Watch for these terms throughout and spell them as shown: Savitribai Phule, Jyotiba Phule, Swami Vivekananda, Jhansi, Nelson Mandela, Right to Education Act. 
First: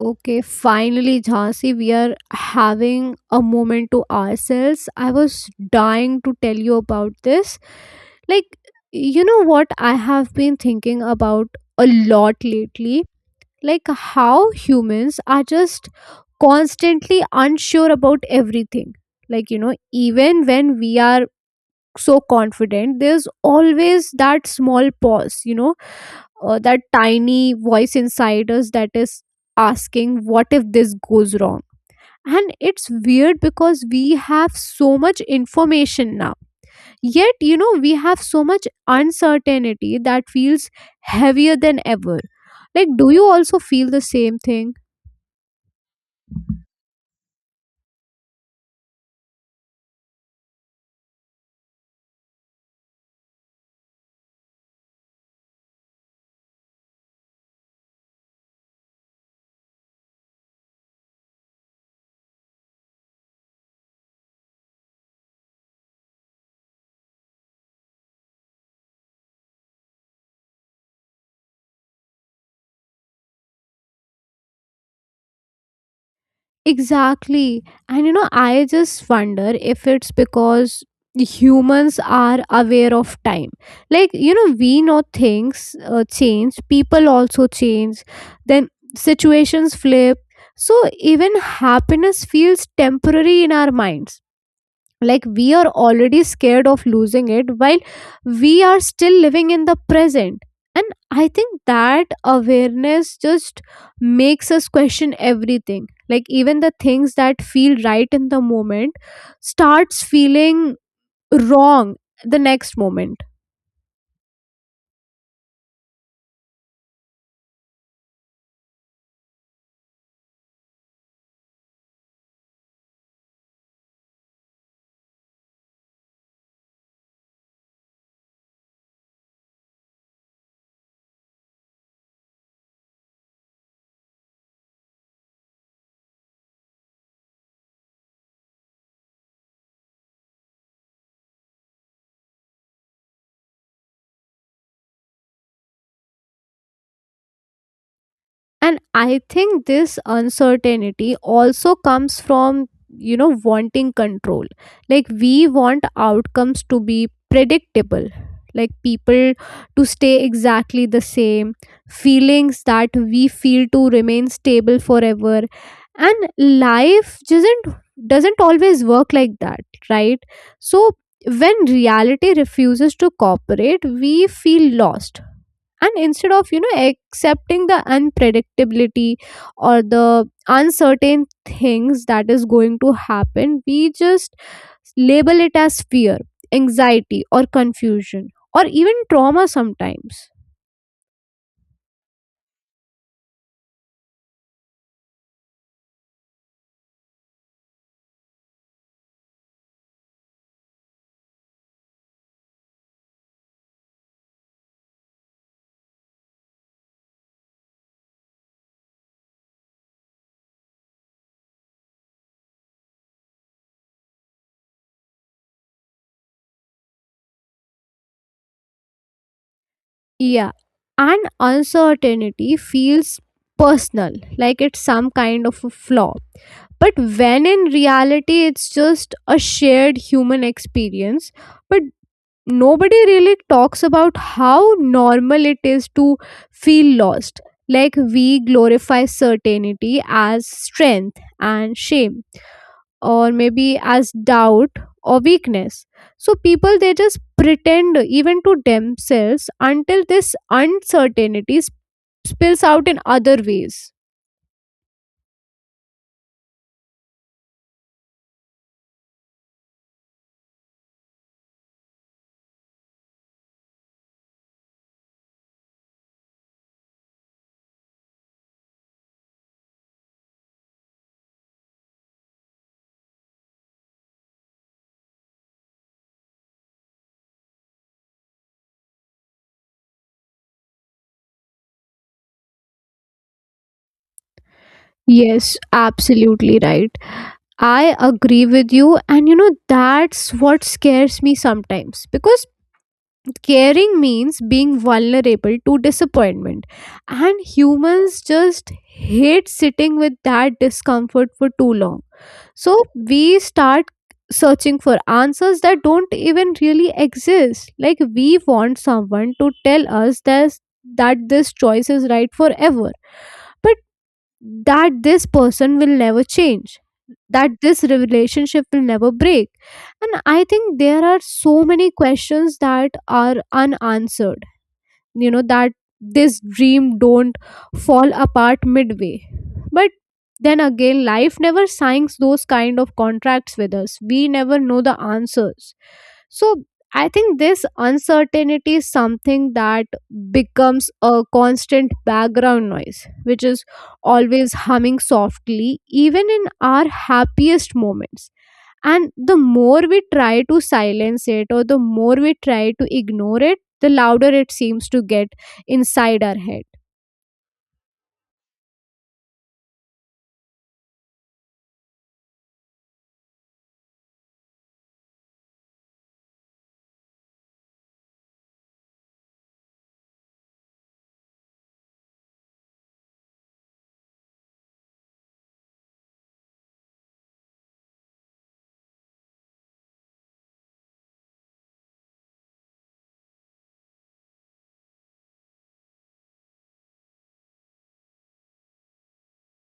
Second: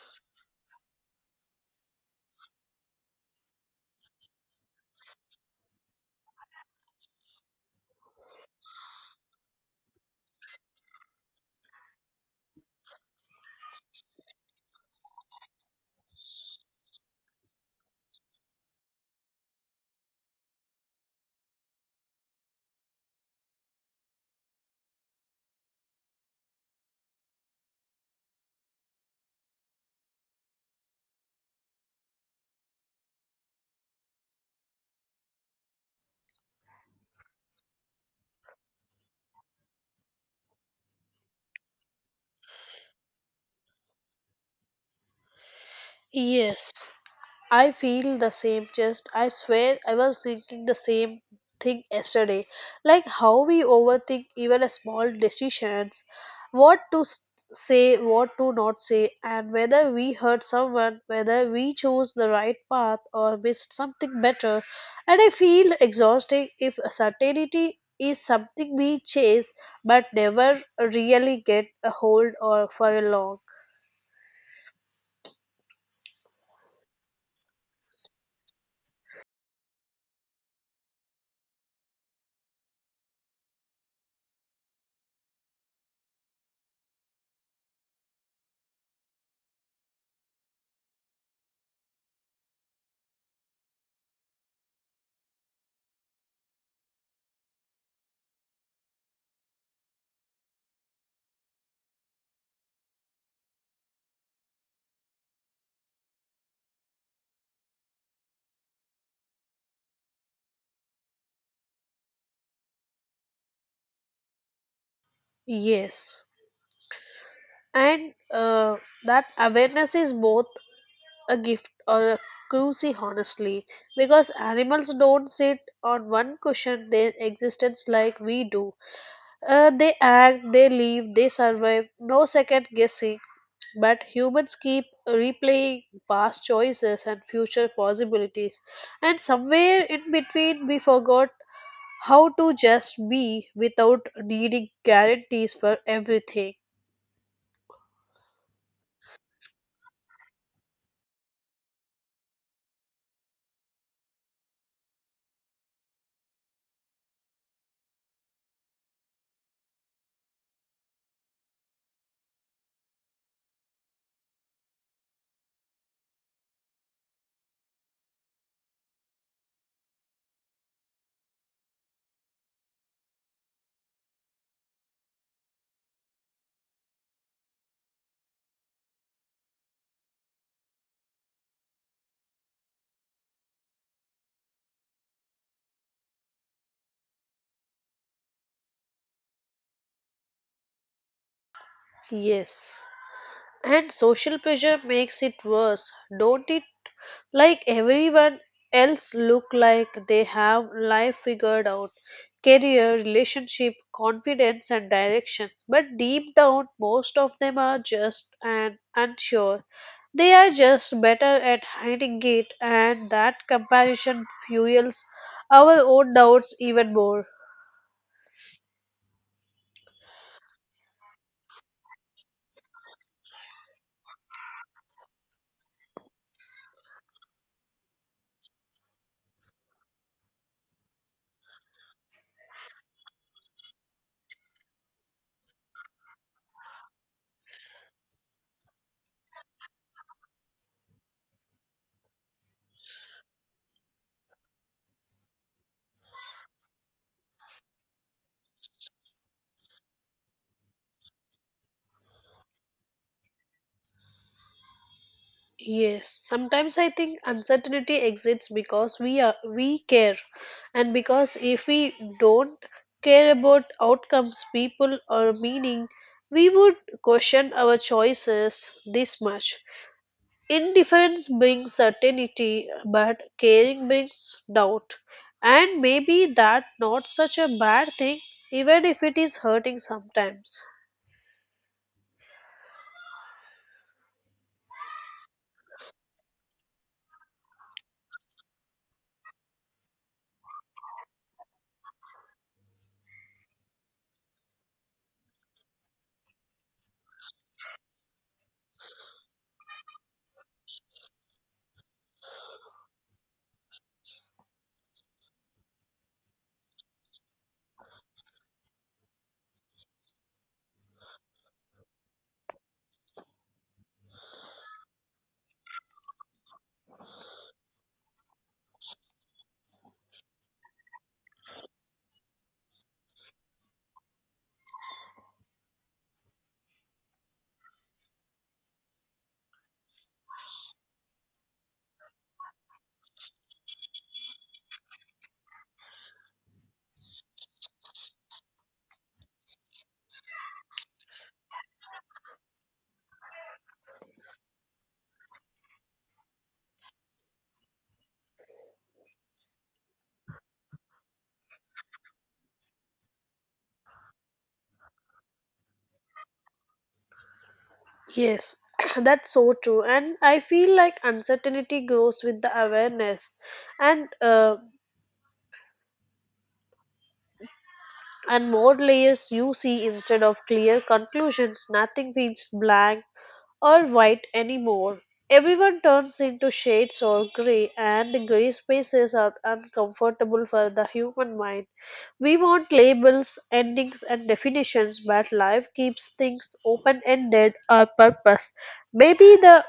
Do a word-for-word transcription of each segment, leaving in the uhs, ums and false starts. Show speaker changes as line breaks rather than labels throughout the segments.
Okay, finally, Jhansi, we are having a moment to ourselves. I was dying to tell you about this. Like, you know what I have been thinking about a lot lately? Like, how humans are just constantly unsure about everything. Like, you know, even when we are so confident, there's always that small pause, you know, uh, that tiny voice inside us that is asking, what if this goes wrong? And it's weird because we have so much information now. Yet, you know, we have so much uncertainty that feels heavier than ever. Like, do you also feel the same thing?
Yes, I feel the same. Just I swear I was thinking the same thing yesterday. Like how we overthink even a small decisions, what to s- say, what to not say, and whether we hurt someone, whether we chose the right path or missed something better. And I feel exhausting if certainty is something we chase but never really get a hold or for a long.
Exactly. And you know, I just wonder if it's because humans are aware of time. Like, you know, we know things uh, change, people also change, then situations flip. So even happiness feels temporary in our minds, like we are already scared of losing it while we are still living in the present, and I think that awareness just makes us question everything, like even the things that feel right in the moment starts feeling wrong the next moment.
Yes. And uh, that awareness is both a gift or a curse, honestly, because animals don't sit on one cushion their existence like we do. Uh, they act, they live, they survive, no second guessing. But humans keep replaying past choices and future possibilities, and somewhere in between, we forgot how to just be without needing guarantees for everything.
And I think this uncertainty also comes from, you know, wanting control. Like, we want outcomes to be predictable, like, people to stay exactly the same, feelings that we feel to remain stable forever. And life doesn't doesn't always work like that, right? So when reality refuses to cooperate, we feel lost, and instead of, you know, accepting the unpredictability or the uncertain things that is going to happen, we just label it as fear, anxiety, or confusion, or even trauma sometimes.
Yes. And social pressure makes it worse, don't it? Like everyone else look like they have life figured out, career relationship confidence and directions, but deep down most of them are just and unsure. They are just better at hiding it, and that comparison fuels our own doubts even more.
Yeah. And uncertainty feels personal, like it's some kind of a flaw. But when in reality, it's just a shared human experience. But nobody really talks about how normal it is to feel lost. Like, we glorify certainty as strength and shame, or maybe as doubt or weakness. So people, they just pretend even to themselves until this uncertainty sp- spills out in other ways.
Yes, sometimes I think uncertainty exists because we are we care, and because if we don't care about outcomes, people, or meaning, we would question our choices this much. Indifference brings certainty, but caring brings doubt, and maybe that not such a bad thing, even if it is hurting sometimes.
Yes, absolutely right. I agree with you, and you know, that's what scares me sometimes because caring means being vulnerable to disappointment, and humans just hate sitting with that discomfort for too long. So we start searching for answers that don't even really exist. Like, we want someone to tell us that that this choice is right forever, but that this person will never change, that this relationship will never break. And I think there are so many questions that are unanswered, you know, that this dream don't fall apart midway, but then again life never signs those kind of contracts with us, we never know the answers. So I think this uncertainty is something that becomes a constant background noise which is always humming softly even in our happiest moments, and the more we try to silence it or the more we try to ignore it, the louder it seems to get inside our head.
Yes, that's so true. And I feel like uncertainty grows with the awareness and uh, and more layers you see instead of clear conclusions. Nothing feels blank or white anymore. Everyone turns into shades or gray, and the gray spaces are uncomfortable for the human mind. We want labels, endings, and definitions, but life keeps things open ended or purpose. Maybe the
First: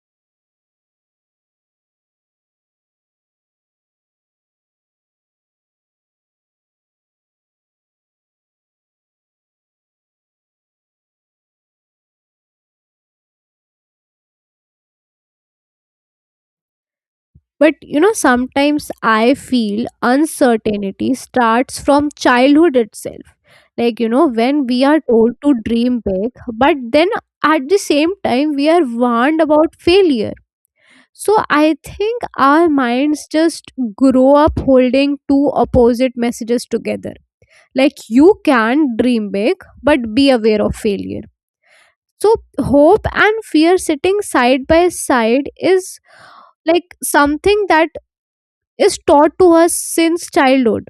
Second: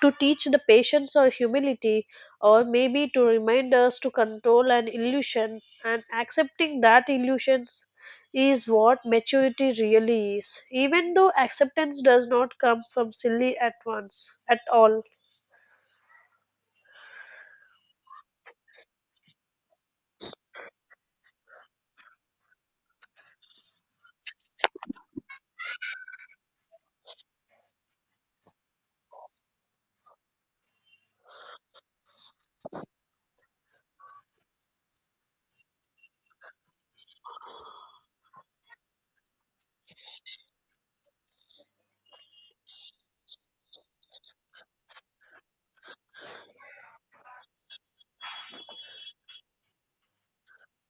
to teach the patience or humility, or maybe to remind us to control an illusion and accepting that illusions is what maturity really is, even though acceptance does not come from silly at once at all.
But you know, sometimes I feel uncertainty starts from childhood itself. Like, you know, when we are told to dream big, but then at the same time, we are warned about failure. So I think our minds just grow up holding two opposite messages together, like you can dream big but be aware of failure. So hope and fear sitting side by side is like something that is taught to us since childhood,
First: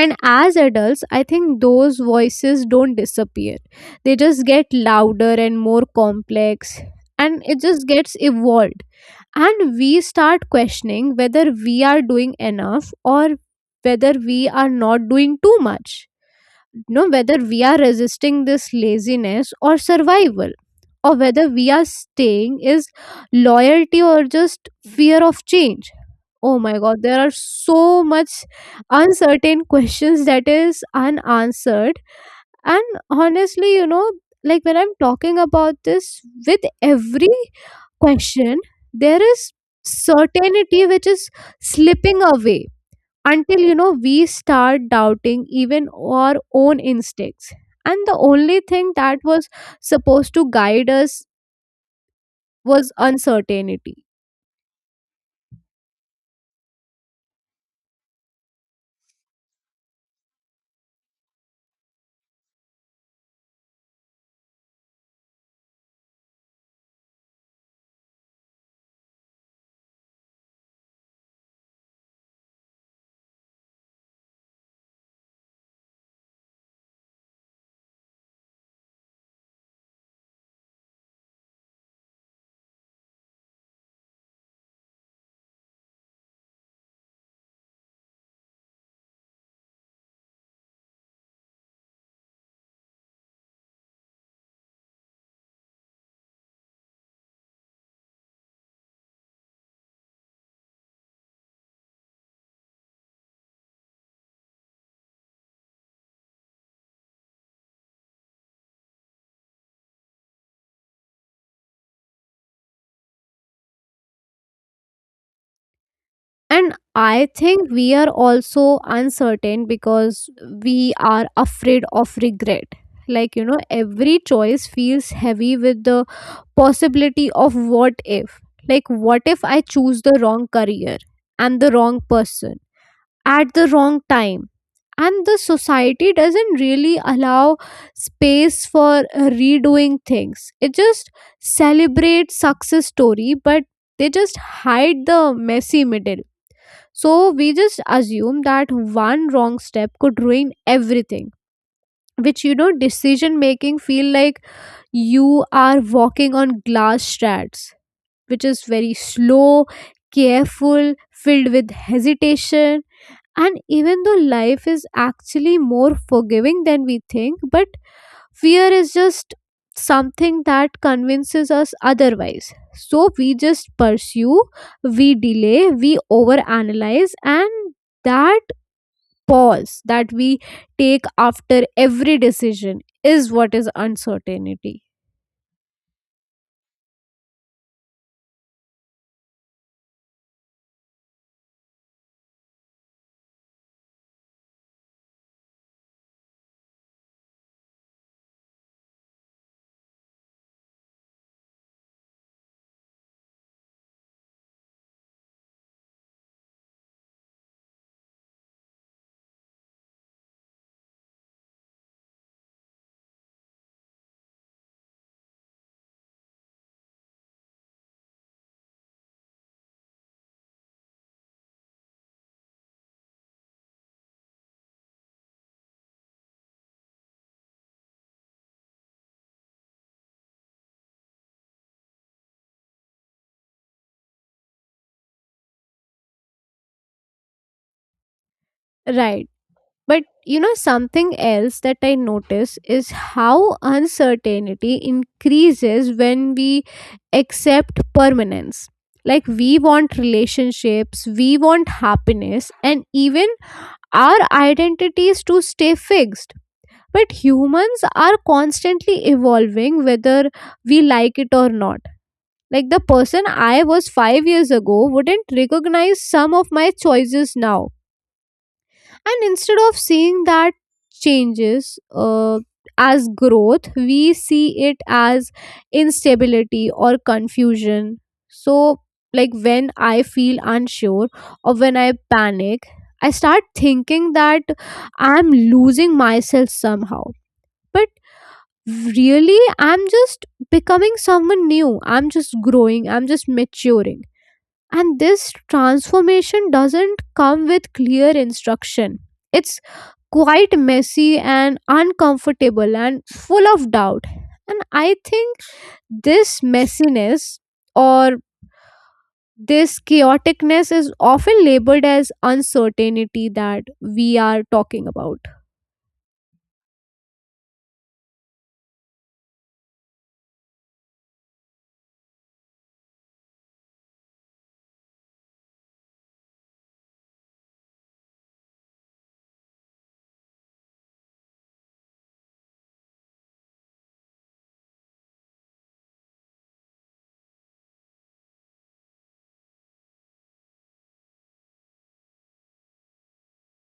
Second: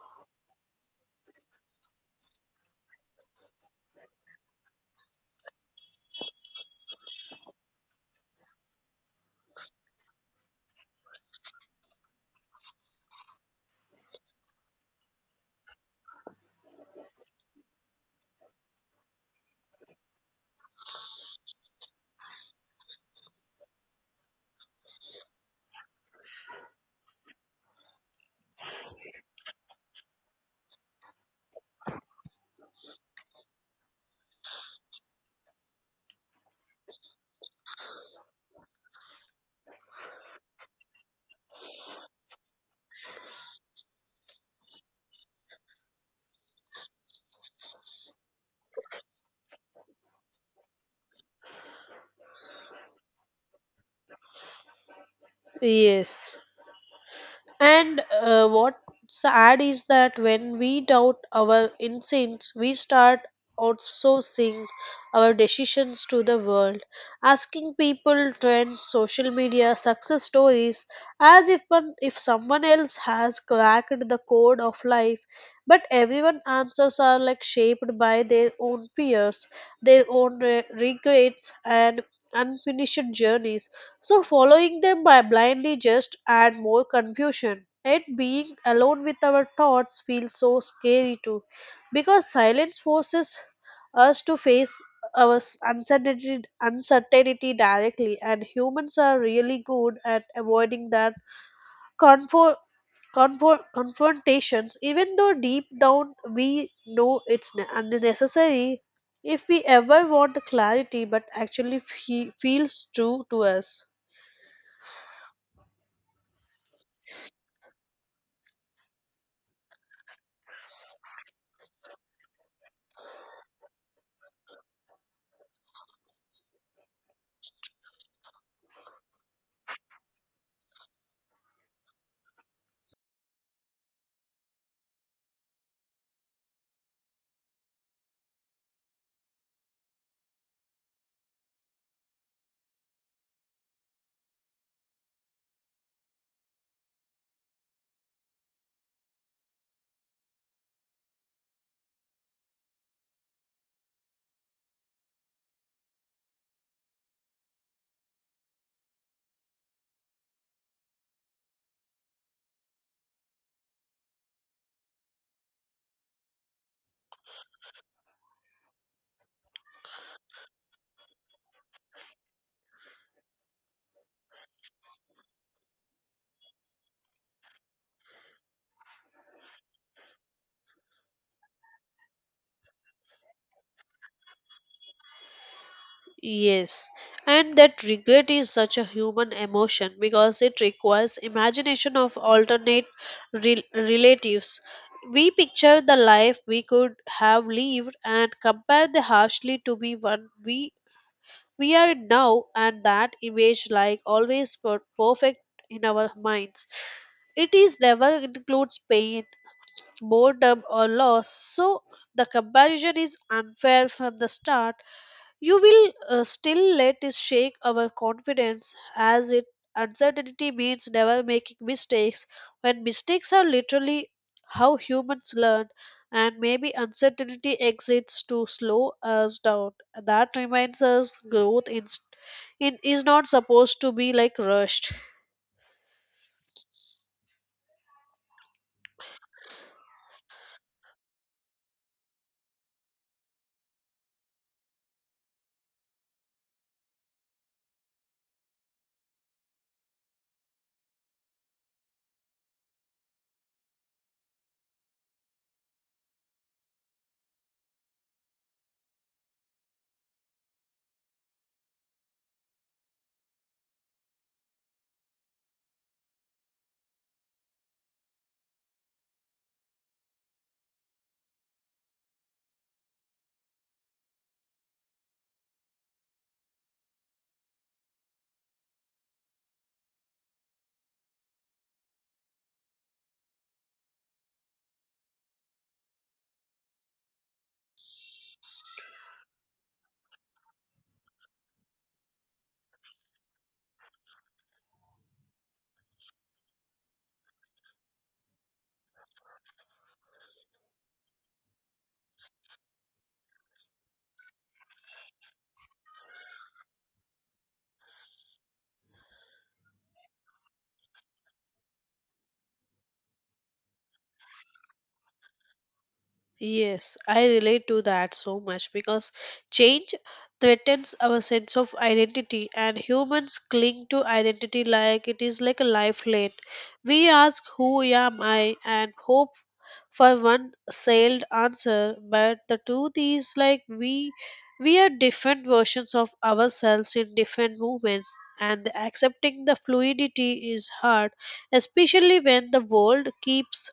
and as adults I think those voices don't disappear, they just get louder and more complex, and it just gets evolved, and we start questioning whether we are doing enough or whether we are not doing too much, know whether we are resisting this laziness or survival, or whether we are staying is loyalty or just fear of change. Oh my god, there are so much uncertain questions that is unanswered. And honestly, you know, like when I'm talking about this, with every question there is certainty which is slipping away, until, you know, we start doubting even our own instincts, and the only thing that was supposed to guide us was uncertainty.
Yes. And uh, what's sad is that when we doubt our instincts, we start outsourcing our decisions to the world, asking people, trends, social media, success stories, as if one, if someone else has cracked the code of life. But everyone answers are like shaped by their own fears, their own re- regrets, and unfinished journeys, so following them by blindly just add more confusion. Yet being alone with our thoughts feels so scary too, because silence forces us to face our s- uncertainty, uncertainty directly, and humans are really good at avoiding that confo- confo- confrontations, even though deep down we know it's ne- unnecessary. If we ever want clarity, but actually fe- feels true to us.
And I think we are also uncertain because we are afraid of regret, like, you know, every choice feels heavy with the possibility of what if. Like, what if I choose the wrong career and the wrong person at the wrong time, and the society doesn't really allow space for uh, redoing things, it just celebrates success story, but they just hide the messy middle. So we just assume that one wrong step could ruin everything, which, you know, decision making feel like you are walking on glass strats, which is very slow, careful, filled with hesitation. And even though life is actually more forgiving than we think, but fear is just something that convinces us otherwise. So we just pursue, we delay, we overanalyze, and that pause that we take after every decision is what is uncertainty.
Yes, and that regret is such a human emotion because it requires imagination of alternate rel- relatives. We picture the life we could have lived and compare the harshly to be one we we are now, and that image like always per- perfect in our minds. It is never includes pain, boredom, or loss. So the comparison is unfair from the start. You will uh, still let it shake our confidence as it uncertainty means never making mistakes when mistakes are literally how humans learn. And maybe uncertainty exits to slow us down, that reminds us growth in, in is not supposed to be like rushed.
Right. But you know, something else that I notice is how uncertainty increases when we accept permanence. Like, we want relationships, we want happiness, and even our identities to stay fixed. But humans are constantly evolving whether we like it or not. Like, the person I was five years ago wouldn't recognize some of my choices now, and instead of seeing that changes uh, as growth, we see it as instability or confusion. So, like when I feel unsure or when I panic, I start thinking that I'm losing myself somehow. But really, I'm just becoming someone new. I'm just growing. I'm just maturing. And this transformation doesn't come with clear instruction. It's quite messy and uncomfortable and full of doubt. And I think this messiness or this chaoticness is often labeled as uncertainty that we are talking about.
Yes, I relate to that so much because change threatens our sense of identity, and humans cling to identity like it is like a lifeline. We ask who am I and hope for one sailed answer, but the truth is like we we are different versions of ourselves in different movements, and accepting the fluidity is hard, especially when the world keeps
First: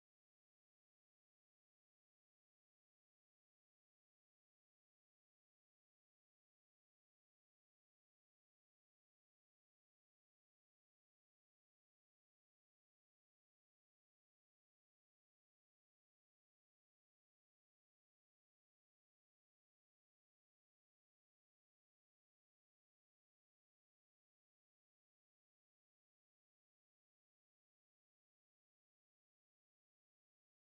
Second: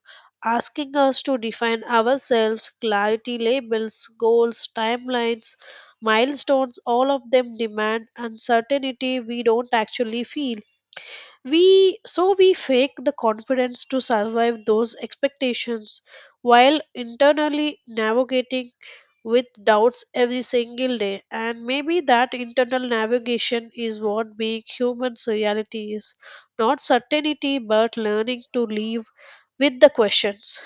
asking us to define ourselves, clarity labels, goals, timelines, milestones, all of them demand uncertainty we don't actually feel. We so we fake the confidence to survive those expectations while internally navigating with doubts every single day. And maybe that internal navigation is what being human's reality is, not certainty, but learning to live with the questions.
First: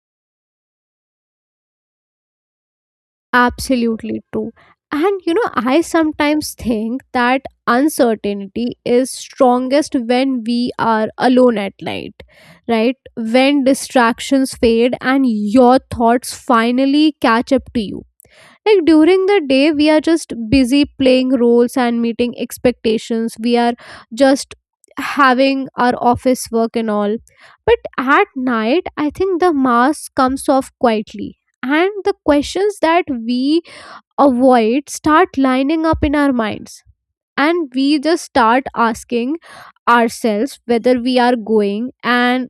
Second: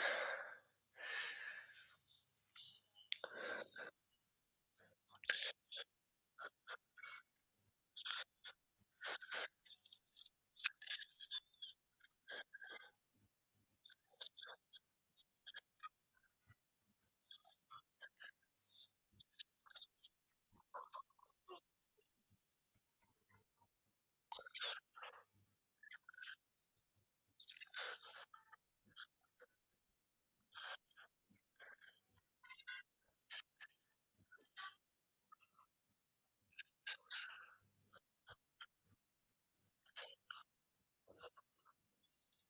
Absolutely true. And you know, I sometimes think that uncertainty is strongest when we are alone at night, right? When distractions fade and your thoughts finally catch up to you. Like during the day we are just busy playing roles and meeting expectations, we are just having our office work and all. But at night, I think the mask comes off quietly, and the questions that we avoid start lining up in our minds, and we just start asking ourselves whether we are going, and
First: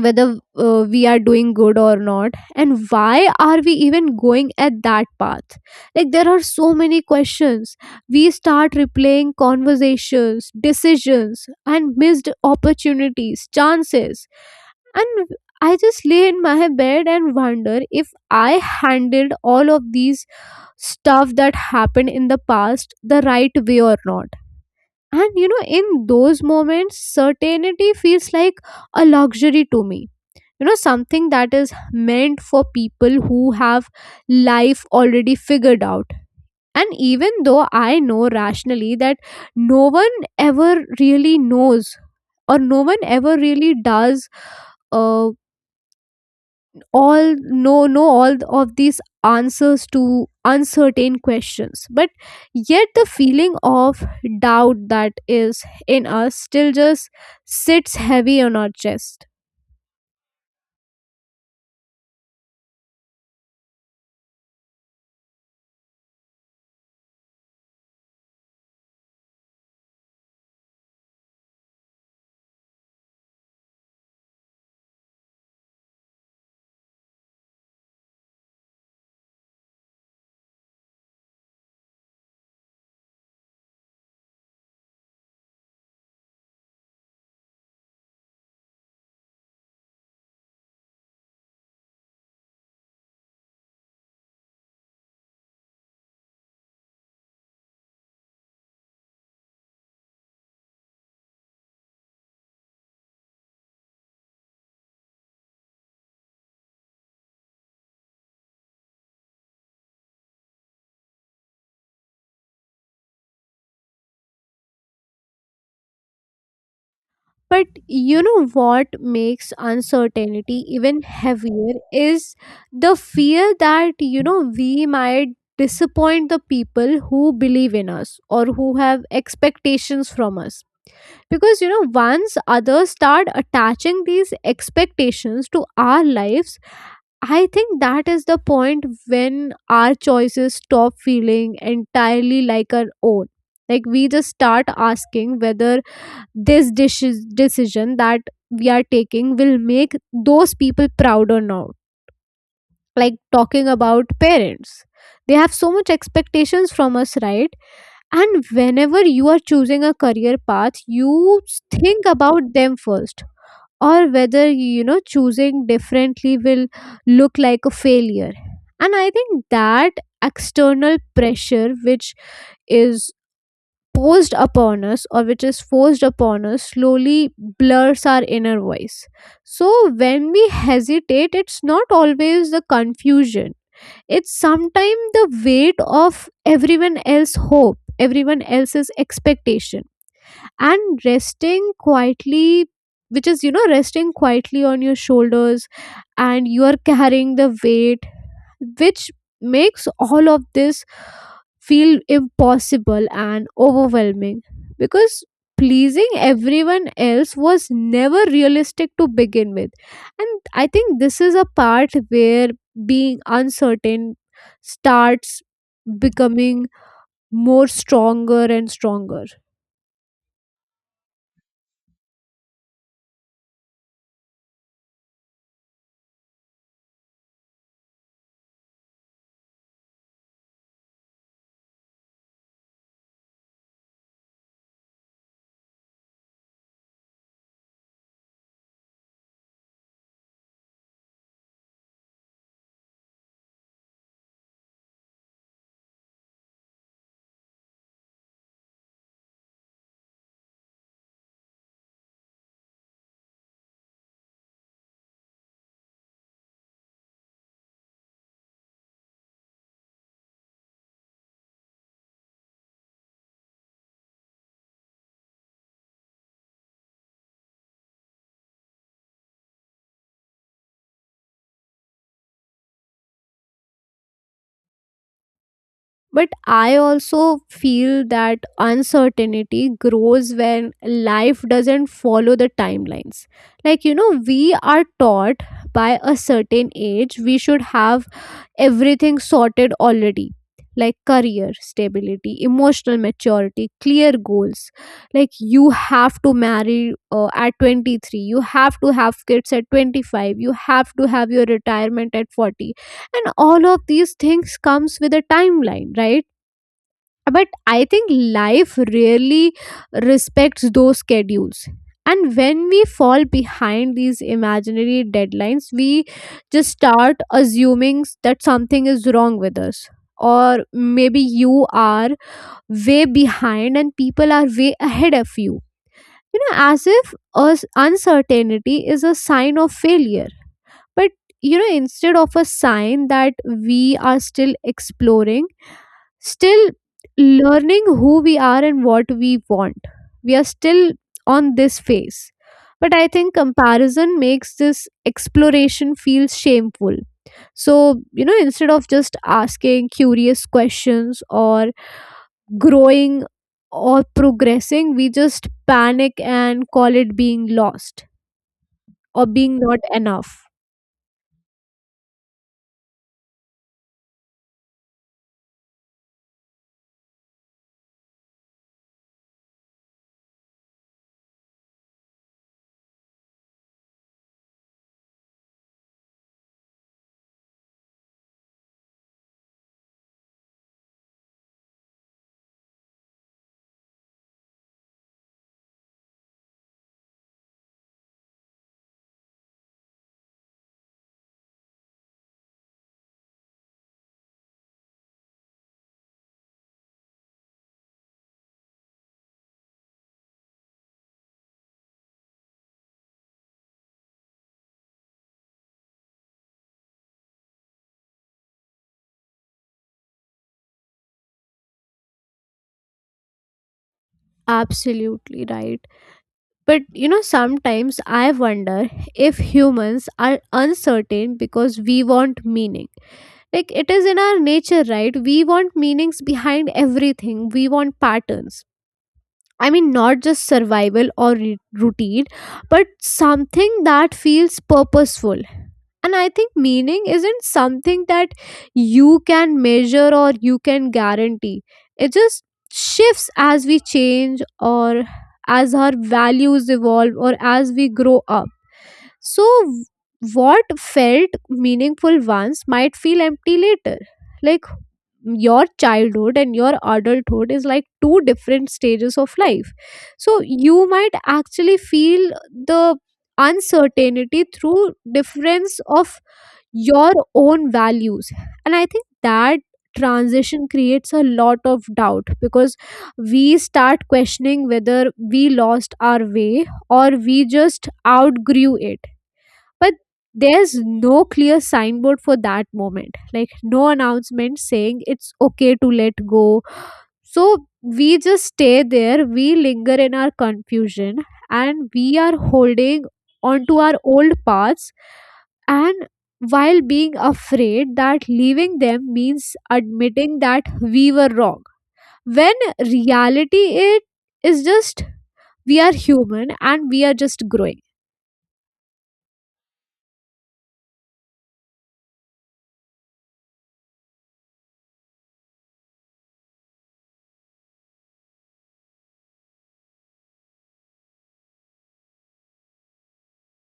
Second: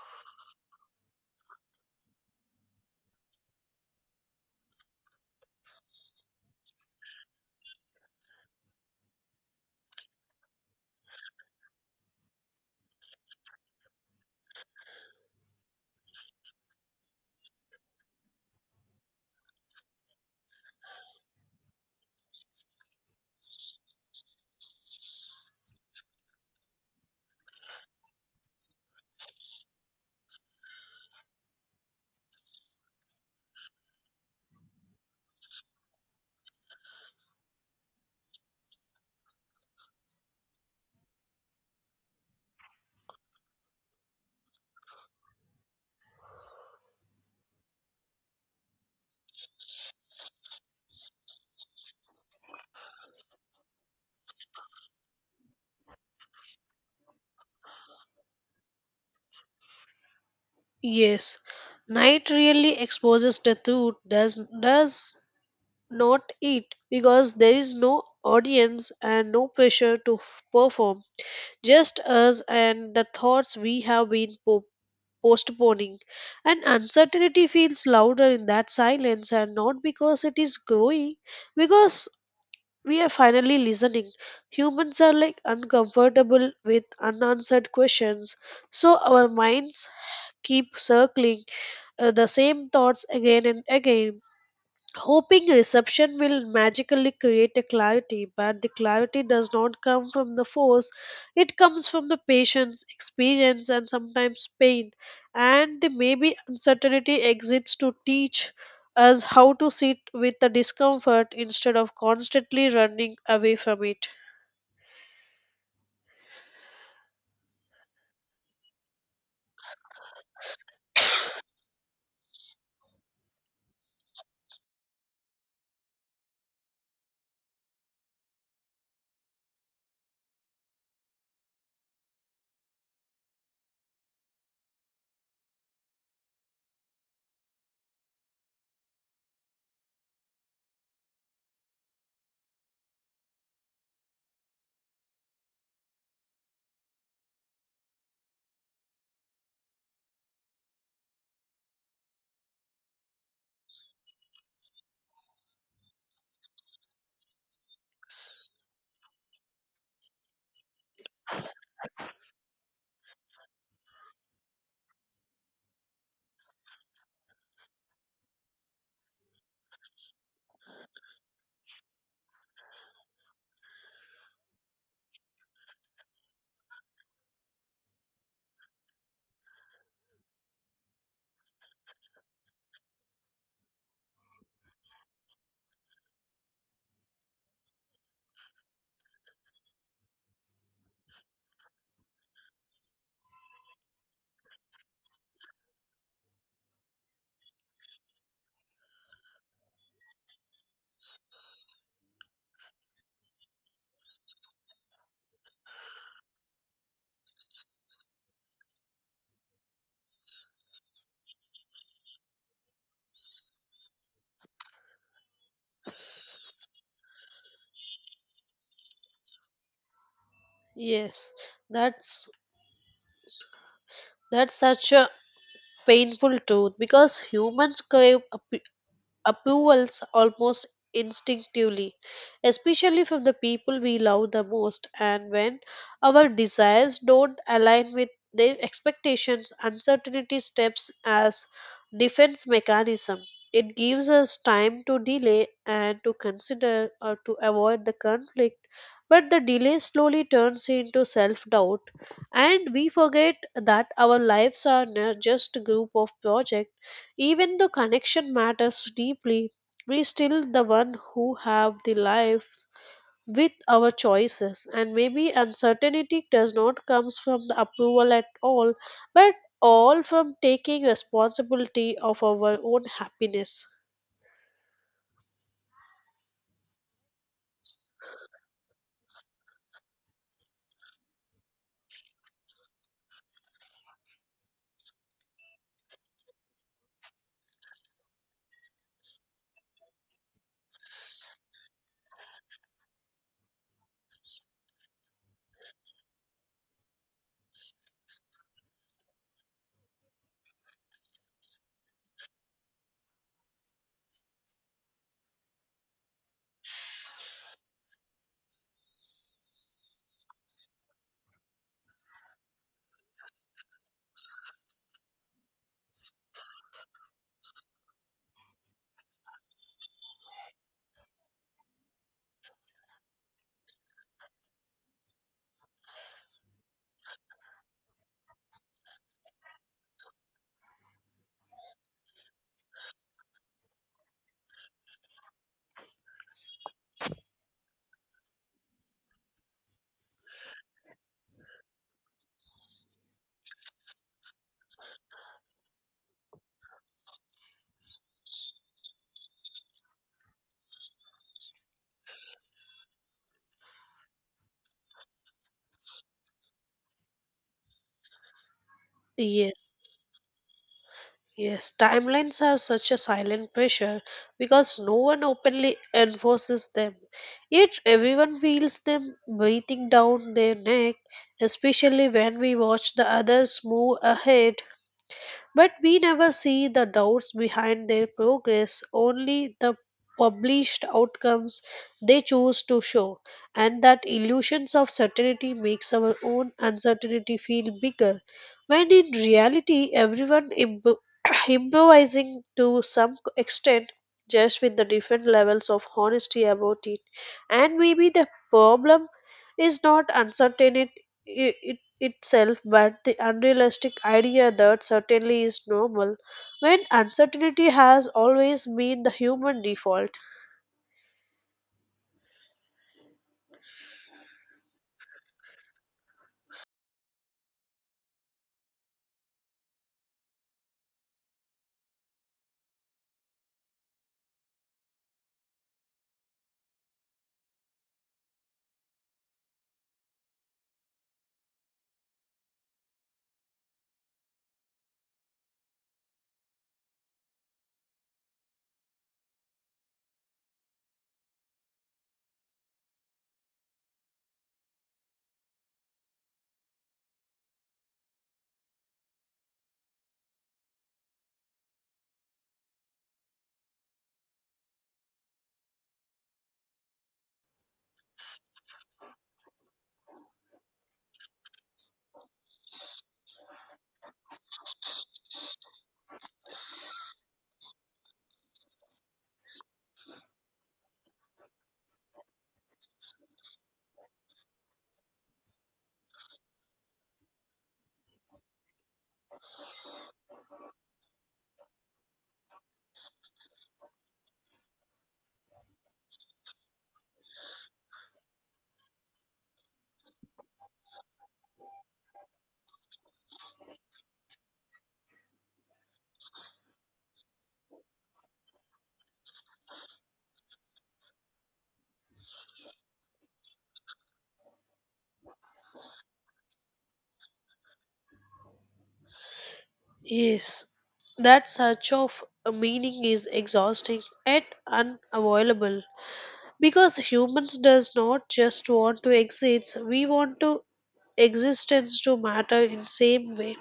whether uh, we are doing good or not, and why are we even going at that path. Like, there are so many questions. We start replaying conversations, decisions, and missed opportunities, chances, and I just lay in my bed and wonder if I handled all of these stuff that happened in the past the right way or not. And you know, in those moments certainty feels like a luxury to me, you know, something that is meant for people who have life already figured out. And even though I know rationally that no one ever really knows, or no one ever really does, uh, all know know all of these answers to uncertain questions, but yet the feeling of doubt that is in us still just sits heavy on our chest.
Yes, night really exposes the truth, does, does not it? Because there is no audience and no pressure to f- perform, just us and the thoughts we have been po- postponing. And uncertainty feels louder in that silence, and not because it is growing, because we are finally listening. Humans are like uncomfortable with unanswered questions, so our minds keep circling uh, the same thoughts again and again, hoping reception will magically create a clarity. But the clarity does not come from the force, it comes from the patient's experience and sometimes pain. And the maybe uncertainty exists to teach us how to sit with the discomfort instead of constantly running away from it.
But you know what makes uncertainty even heavier is the fear that, you know, we might disappoint the people who believe in us or who have expectations from us. Because, you know, once others start attaching these expectations to our lives, I think that is the point when our choices stop feeling entirely like our own. Like, we just start asking whether this dishes decision that we are taking will make those people proud or not. Like, talking about parents, they have so much expectations from us, right? And whenever you are choosing a career path, you s- think about them first, or whether, you know, choosing differently will look like a failure. And I think that external pressure, which is posed upon us or which is forced upon us, slowly blurs our inner voice. So when we hesitate, it's not always the confusion, it's sometimes the weight of everyone else's hope, everyone else's expectation. And resting quietly, which is, you know, resting quietly on your shoulders, and you are carrying the weight which makes all of this feel impossible and overwhelming, because pleasing everyone else was never realistic to begin with. And I think this is a part where being uncertain starts becoming more stronger and stronger.
Yes, that's that's such a painful truth because humans crave ap- approvals almost instinctively, especially from the people we love the most. And when our desires don't align with their expectations, uncertainty steps as defense mechanism. It gives us time to delay and to consider or to avoid the conflict, but the delay slowly turns into self doubt, and we forget that our lives are not just a group of projects. Even though connection matters deeply, we still the one who have the life with our choices. And maybe uncertainty does not comes from the approval at all, but all from taking responsibility of our own happiness.
But I also feel that uncertainty grows when life doesn't follow the timelines. Like, you know, we are taught by a certain age we should have everything sorted already, like career stability, emotional maturity, clear goals. Like, you have to marry uh, at twenty-three, you have to have kids at twenty-five, you have to have your retirement at forty. And all of these things comes with a timeline, right? But I think life rarely respects those schedules, and when we fall behind these imaginary deadlines, we just start assuming that something is wrong with us, or maybe you are way behind and people are way ahead of you, you know, as if us uncertainty is a sign of failure, but you know instead of a sign that we are still exploring, still learning who we are and what we want. We are still on this phase. But I think comparison makes this exploration feel shameful. So, you know, instead of just asking curious questions or growing or progressing, we just panic and call it being lost or being
Yes.
not enough.
Yes, timelines have such a silent pressure because no one openly enforces them. Yet everyone feels them breathing down their neck, especially when we watch the others move ahead, but we never see the doubts behind their progress, only the published outcomes they choose to show. And that illusions of certainty makes our own uncertainty feel bigger, when in reality, everyone imp- improvising to some extent, just with the different levels of honesty about it. And maybe the problem is not uncertainty itself, but the unrealistic idea that certainly is normal, when uncertainty has always been the human default.
Absolutely right. But you know, sometimes I wonder if humans are uncertain because we want meaning. Like, it is in our nature, right? We want meanings behind everything, we want patterns. I mean, not just survival or re- routine, but something that feels purposeful. And I think meaning isn't something that you can measure or you can guarantee. It just shifts as we change, or as our values evolve, or as we grow up. So, w- what felt meaningful once might feel empty later. Like, your childhood and your adulthood is like two different stages of life, so you might actually feel the uncertainty through difference of your own values, and I think that transition creates a lot of doubt because we start questioning whether we lost our way or we just outgrew it. But there's no clear signboard for that moment, like no announcement saying it's okay to let go. So we just stay there, we linger in our confusion, and we are holding onto our old paths, and while being afraid that leaving them means admitting that we were wrong, when reality it is just we are human and we are just growing.
Yes, that search of a meaning is exhausting and unavoidable because humans does not just want to exist, we want to existence to matter in same way.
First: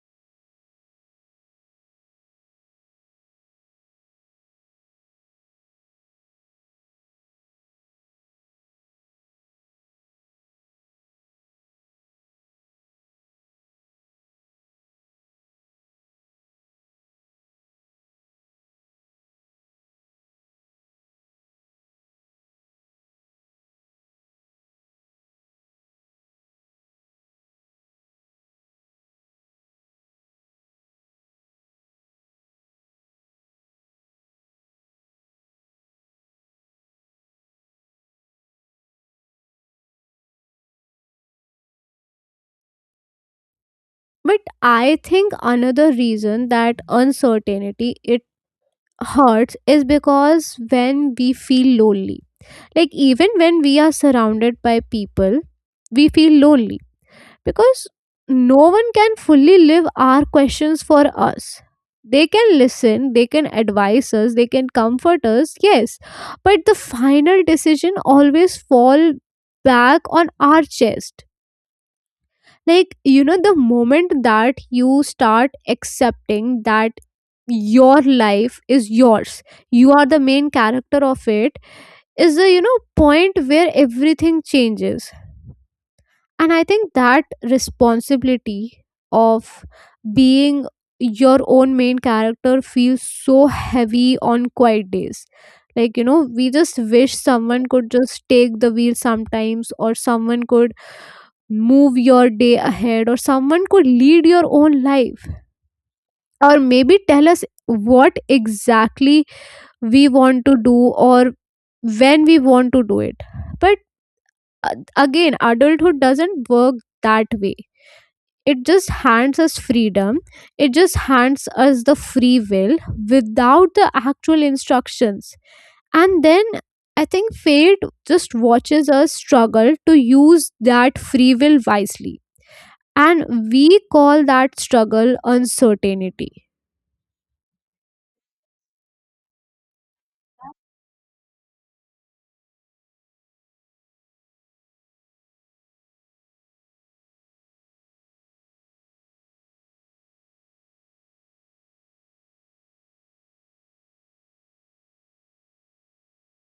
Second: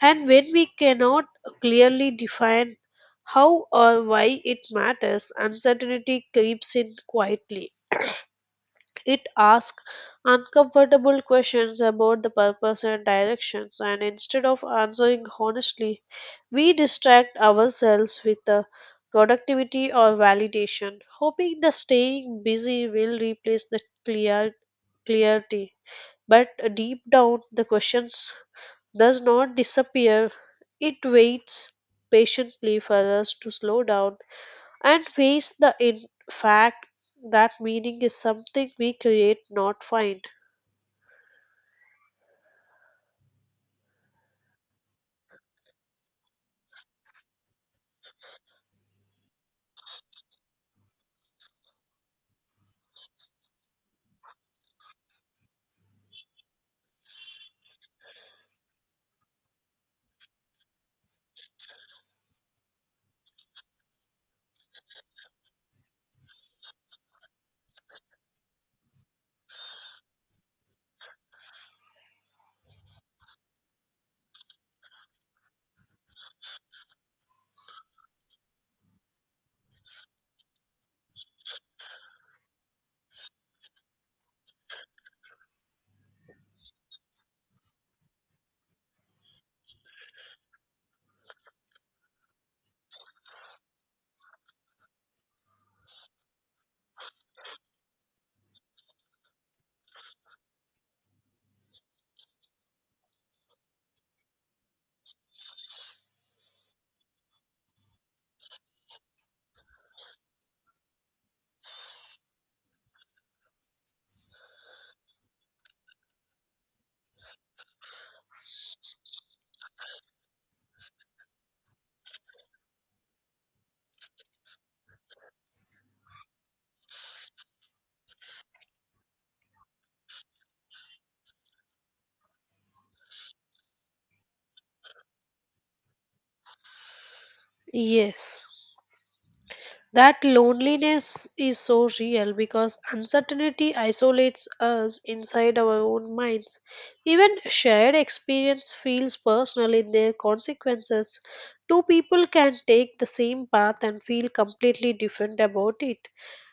And when we cannot clearly define how or why it matters, uncertainty creeps in quietly. It asks uncomfortable questions about the purpose and directions, and instead of answering honestly, we distract ourselves with the productivity or validation, hoping the staying busy will replace the clear clarity. But deep down, the questions does not disappear. It waits patiently for us to slow down and face the in fact that meaning is something we create, not find.
But I think another reason that uncertainty it hurts is because when we feel lonely, like even when we are surrounded by people, we feel lonely, because no one can fully live our questions for us. They can listen, they can advise us, they can comfort us, yes, but the final decision always fall back on our chest. Like, you know, the moment that you start accepting that your life is yours, you are the main character of it, is the, you know, point where everything changes. And I think that responsibility of being your own main character feels so heavy on quiet days. Like, you know, we just wish someone could just take the wheel sometimes, or someone could move your day ahead, or someone could lead your own life, or maybe tell us what exactly we want to do or when we want to do it. But uh, again, adulthood doesn't work that way. It just hands us freedom, it just hands us the free will without the actual instructions. And then I think fate just watches us struggle to use that free will wisely, and we call that struggle uncertainty.
Yes. That loneliness is so real because uncertainty isolates us inside our own minds. Even shared experience feels personal in their consequences. Two people can take the same path and feel completely different about it.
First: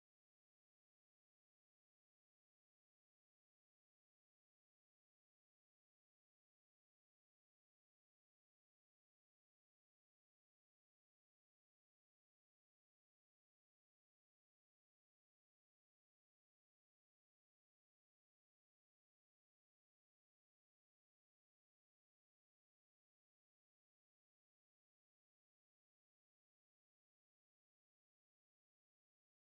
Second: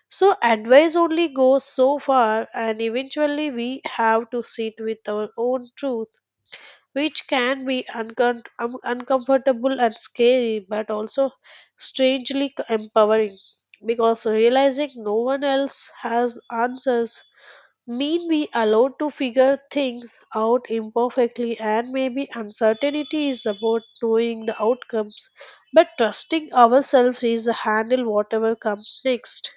So, advice only goes so far, and eventually, we have to sit with our own truth, which can be uncom- um, uncomfortable and scary, but also strangely c- empowering. Because realizing no one else has answers mean we allowed to figure things out imperfectly. And maybe uncertainty is about knowing the outcomes, but trusting ourselves is a handle whatever comes next.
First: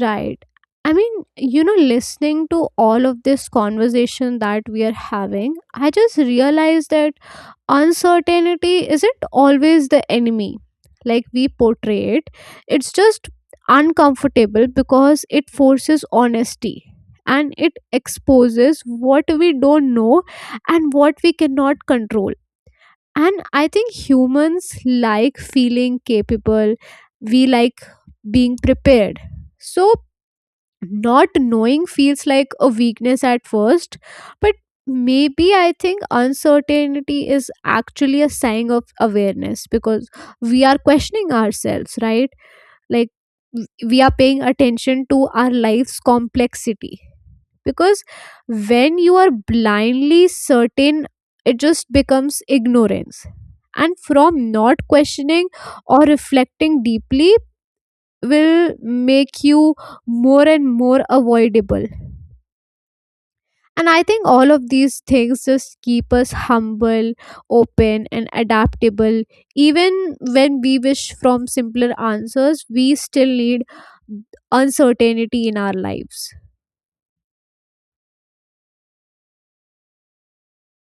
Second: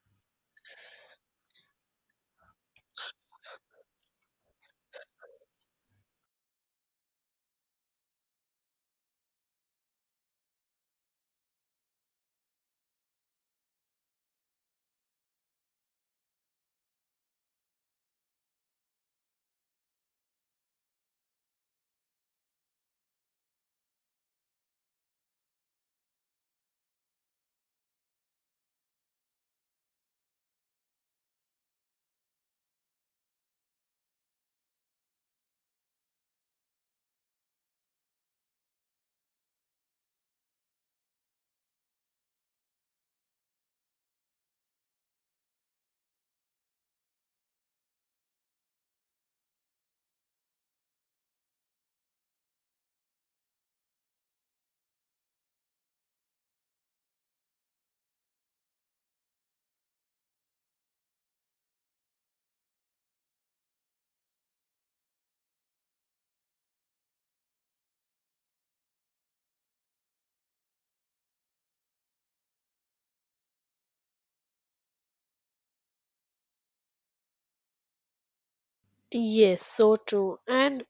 Right, I mean, you know, listening to all of this conversation that we are having, I just realized that uncertainty isn't always the enemy like we portray it. It's just uncomfortable because it forces honesty, and it exposes what we don't know and what we cannot control. And I think humans like feeling capable, we like being prepared, so not knowing feels like a weakness at first. But maybe I think uncertainty is actually a sign of awareness because we are questioning ourselves, right? Like, w- we are paying attention to our life's complexity, because when you are blindly certain, it just becomes ignorance, and from not questioning or reflecting deeply will make you more and more avoidable. And I think all of these things just keep us humble, open, and adaptable. Even when we wish from simpler answers, we still need uncertainty in our lives.
Yes, so true. And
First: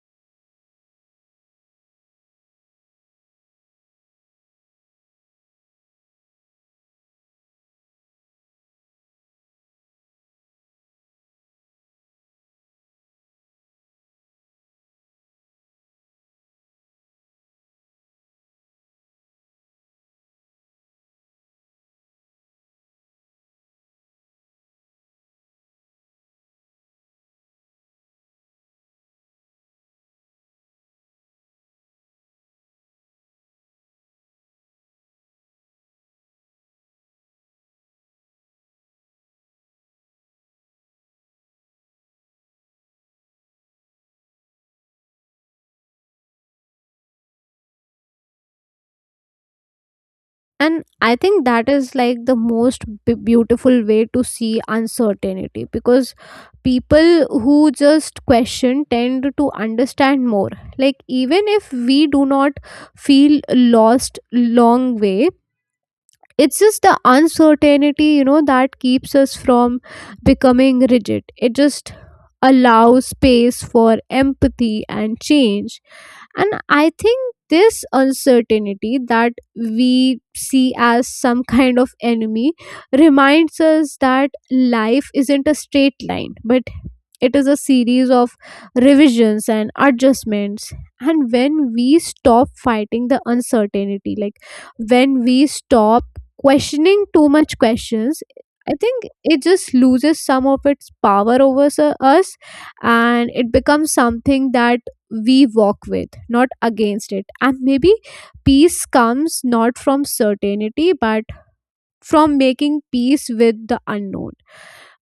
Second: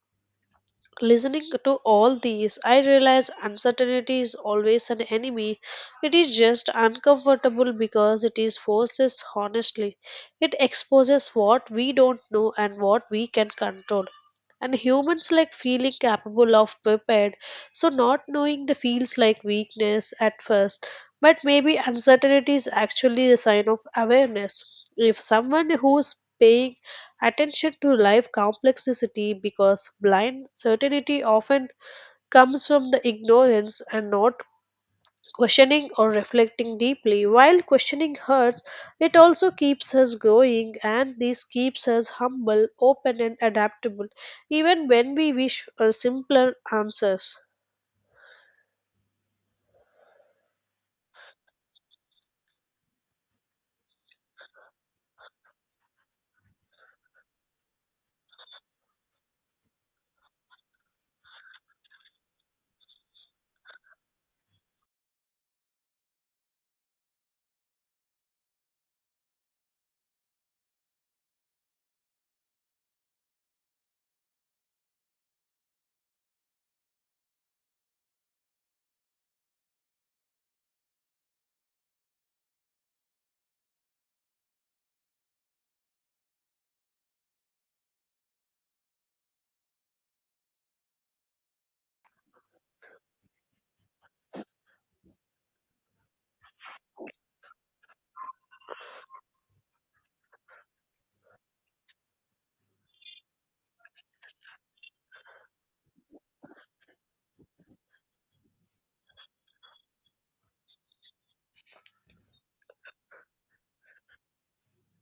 listening to all these, I realize uncertainty is always an enemy. It is just uncomfortable because it is forces honestly. It exposes what we don't know and what we can control, and humans like feeling capable of prepared, so not knowing the feels like weakness at first. But maybe uncertainty is actually a sign of awareness if someone who's paying attention to life complexity, because blind certainty often comes from the ignorance and not questioning or reflecting deeply. While questioning hurts, it also keeps us going, and this keeps us humble, open, and adaptable, even when we wish for simpler answers.
And I think that is like the most b- beautiful way to see uncertainty, because people who just question tend to understand more. Like, even if we do not feel lost long way, it's just the uncertainty, you know, that keeps us from becoming rigid. It just allows space for empathy and change. And I think this uncertainty that we see as some kind of enemy reminds us that life isn't a straight line, but it is a series of revisions and adjustments. And when we stop fighting the uncertainty, like when we stop questioning too much questions, I think it just loses some of its power over s- us, and it becomes something that we walk with, not against it. And maybe peace comes not from certainty, but from making peace with the unknown.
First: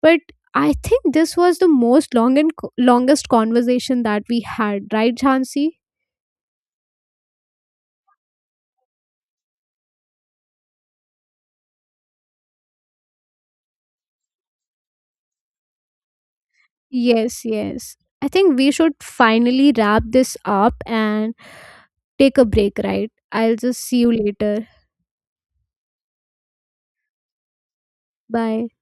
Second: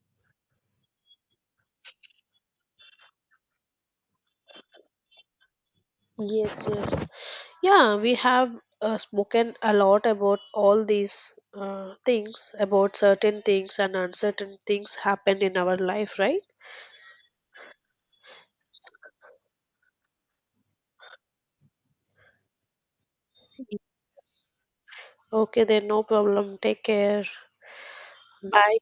But I think this was the most long and co- longest conversation that we had, right, Jhansi?
Yes, yes. Yeah, we have uh, spoken a lot about all these uh, things, about certain things and uncertain things happen in our life, right?
Yes, yes, I think we should finally wrap this up and take a break, right? I'll
Yes.
just see you later.
Okay, then no problem. Take care.
Bye.
Bye.